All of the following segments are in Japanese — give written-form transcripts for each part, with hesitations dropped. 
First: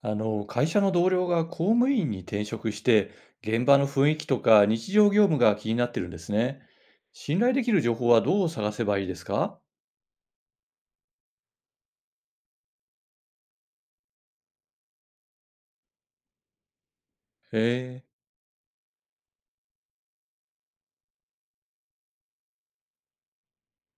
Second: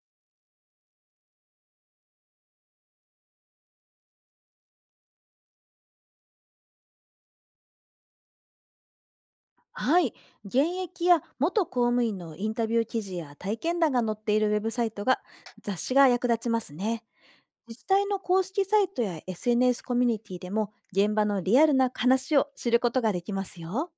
会社の同僚が公務員に転職して、現場の雰囲気とか日常業務が気になってるんですね。信頼できる情報はどう探せばいいですか？はい。現役や元公務員のインタビュー記事や体験談が載っているウェブサイトが雑誌が役立ちますね。自治へえ、体の公式サイトや SNS コミュニティでも現場のリアルな話を知ることができますよ。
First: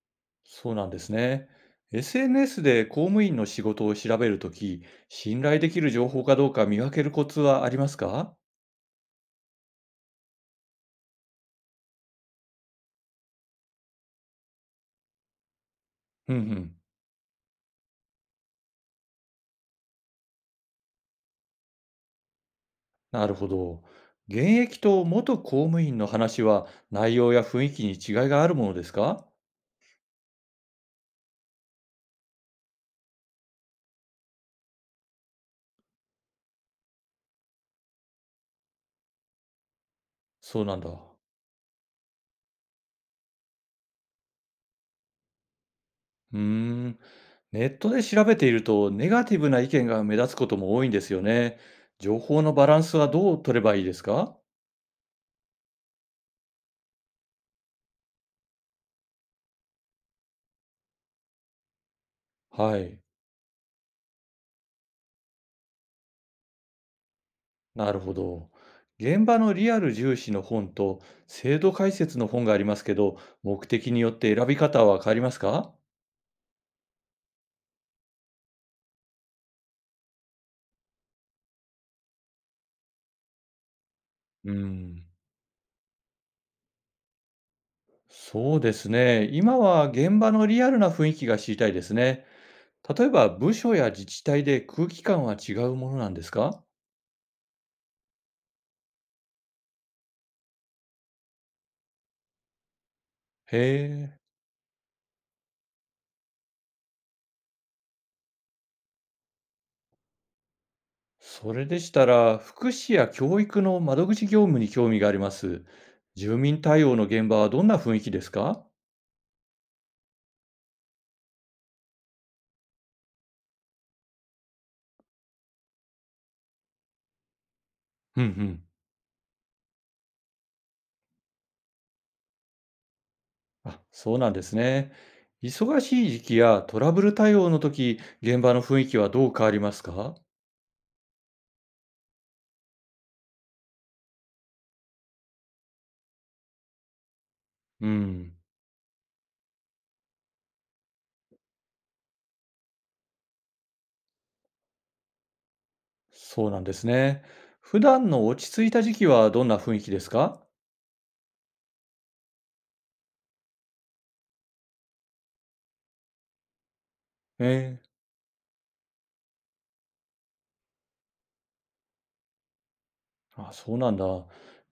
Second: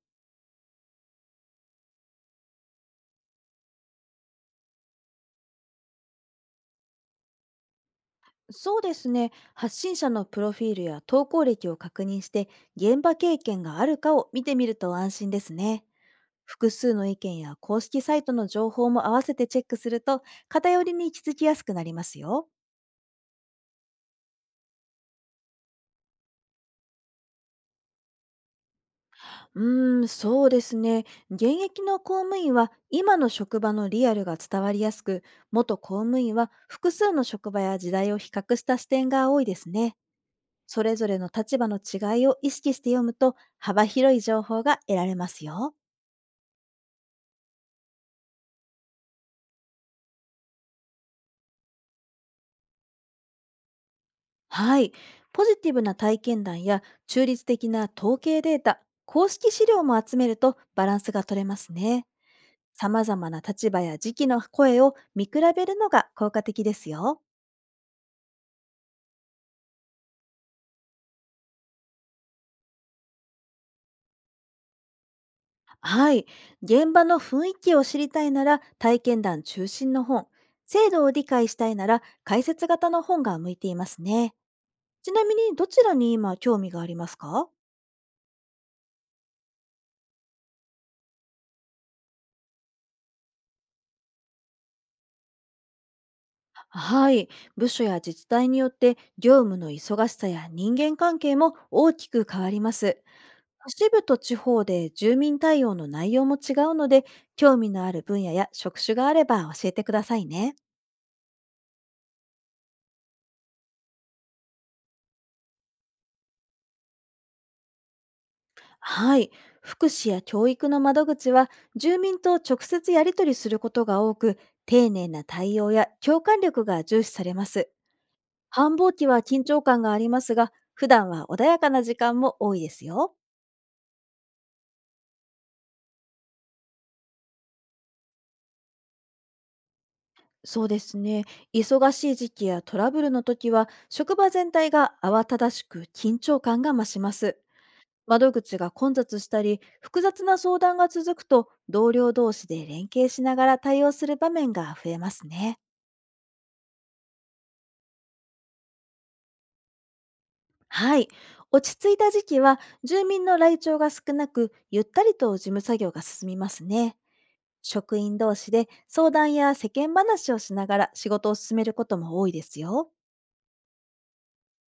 そうなんですね。SNS で公務員の仕事を調べるとき、信頼できる情報かどうか見分けるコツはありますか？そうですね。発信者のプロフィールや投稿歴を確認して、現場経験があるかを見てみると安心ですね。うんう複ん、数の意見や公式サイトの情報も合わせてチェックすると、偏りに気づきやすくなりますよ。なるほど。現役と元公務員の話は内容や雰囲気に違いがあるものですか？うーん、そうですね。現役の公務員は今の職場のリアルが伝わりやすく、元公務員は複数の職場や時代を比較した視点が多いですね。そうなんそだ。れぞれの立場の違いを意識して読むと、幅広い情報が得られますよ。うーん、ネットで調べていると、ネガティブな意見が目立つことも多いんですよね。情報のバランスはどう取ればいいですか？はい。ポジティブな体験談や中立的な統計データ、公式資料も集めるとバランスが取れますね。はい、様々な立場や時期の声を見比べるのが効果的ですよ。なるほど。現場のリアル重視の本と制度解説の本がありますけど、目的によって選び方は変わりますか？はい。現場の雰囲気を知りたいなら体験談中心の本、制度を理解したいなら解説型の本が向いていますね。うん、ちなみに、どちらに今興味がありますか？そうですね。今は現場のリアルな雰囲気が知りたいですね。例えば部署や自治体で空気感は違うものなんですか？はい。部署や自治体によって業務の忙しさや人間関係も大きく変わります。へ都市部とえ。地方で住民対応の内容も違うので、興味のある分野や職種があれば教えてくださいね。それでしたら、福祉や教育の窓口業務に興味があります。住民対応の現場はどんな雰囲気ですか？はい。福祉や教育の窓口は、住民と直接やり取りすることが多く、丁寧な対応や共感力が重視されます。うんうん。繁忙期は緊張感がありますが、普段は穏やかな時間も多いですよ。あ、そうなんですね。忙しい時期やトラブル対応の時、現場の雰囲気はどう変わりますか？そうですね。忙しい時期やトラブルの時は、職場全体が慌ただしく、緊張感が増します。う窓ん。口が混雑したり、複雑な相談が続くと、同僚同士で連携しながら対応する場面が増えますね。そうなんですね。普段の落ち着いた時期はどんな雰囲気ですか？はい。落ち着いた時期は、住民の来庁が少なく、ゆったりと事務作業が進みますね。ええ。職員同士で相談や世間話をしながら仕事を進めることも多いですよ。あ、そうなんだ。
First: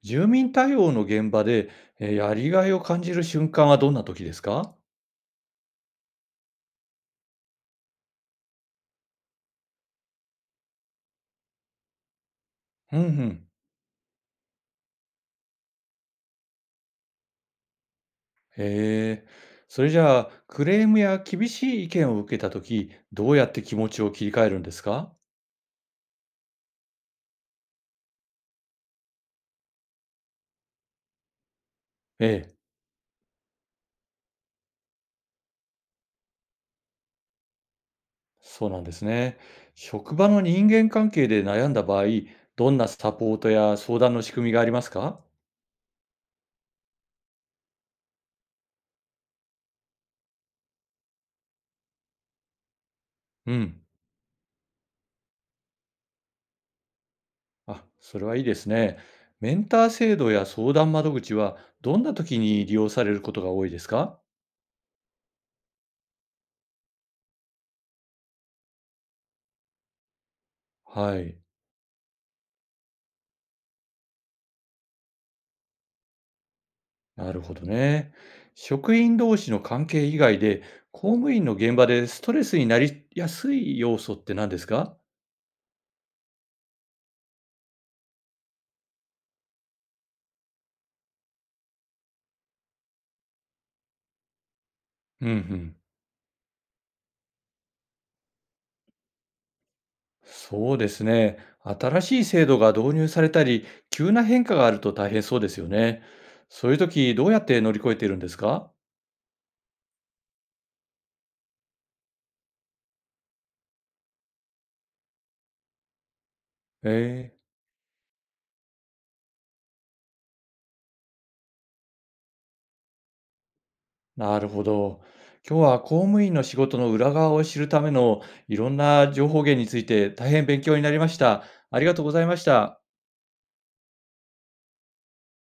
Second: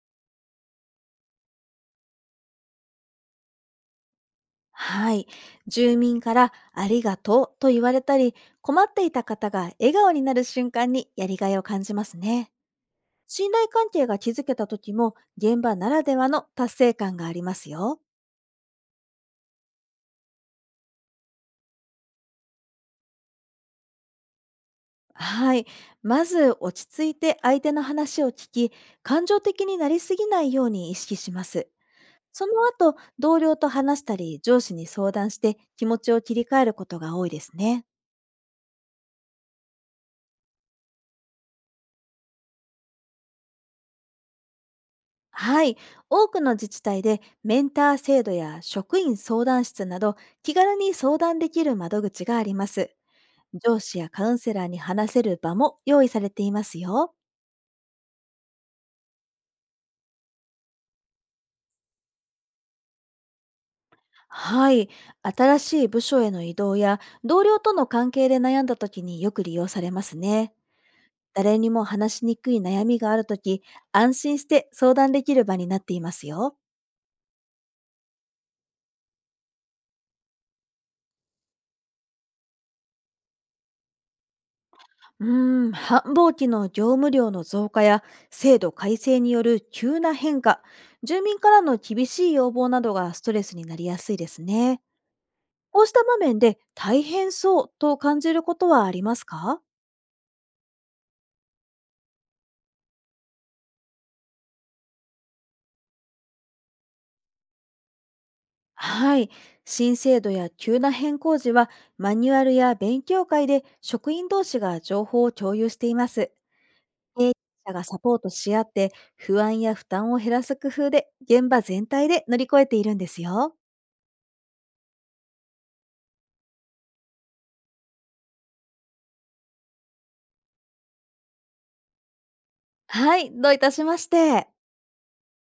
住民対応の現場で、やりがいを感じる瞬間はどんな時ですか？はい。住民からありがとうと言われたり、困っていた方が笑顔になる瞬間にやりがいを感じますね。うんうん。信頼関係が築けた時も、現場ならではの達成感がありますよ。へえ。それじゃあ、クレームや厳しい意見を受けたとき、どうやって気持ちを切り替えるんですか？はい。まず落ち着いて相手の話を聞き、感情的になりすぎないように意識します。えそえ、の後、同僚と話したり、上司に相談して気持ちを切り替えることが多いですね。そうなんですね。職場の人間関係で悩んだ場合、どんなサポートや相談の仕組みがありますか？はい。多くの自治体でメンター制度や職員相談室など、気軽に相談できる窓口があります。う上ん。司やカウンセラーに話せる場も用意されていますよ。あ、それはいいですね。メンター制度や相談窓口は、どんな時に利用されることが多いですか？はい。新しい部署への移動や同僚との関係で悩んだ時によく利用されますね。はい。誰にも話しにくい悩みがある時、安心して相談できる場になっていますよ。なるほどね。職員同士の関係以外で、公務員の現場でストレスになりやすい要素って何ですか？うーん、繁忙期の業務量の増加や制度改正による急な変化、住民からの厳しい要望などがストレスになりやすいですね。うんうん。こうした場面で大変そうと感じることはありますか？そうですね。新しい制度が導入されたり、急な変化があると大変そうですよね。そういう時、どうやって乗り越えているんですか？はい。新制度や急な変更時は、マニュアルや勉強会で職員同士が情報を共有しています。え経営え。者がサポートし合って、不安や負担を減らす工夫で、現場全体で乗り越えているんですよ。なるほど。今日は公務員の仕事の裏側を知るためのいろんな情報源について大変勉強になりました。ありがとうございました。はい、どういたしまして。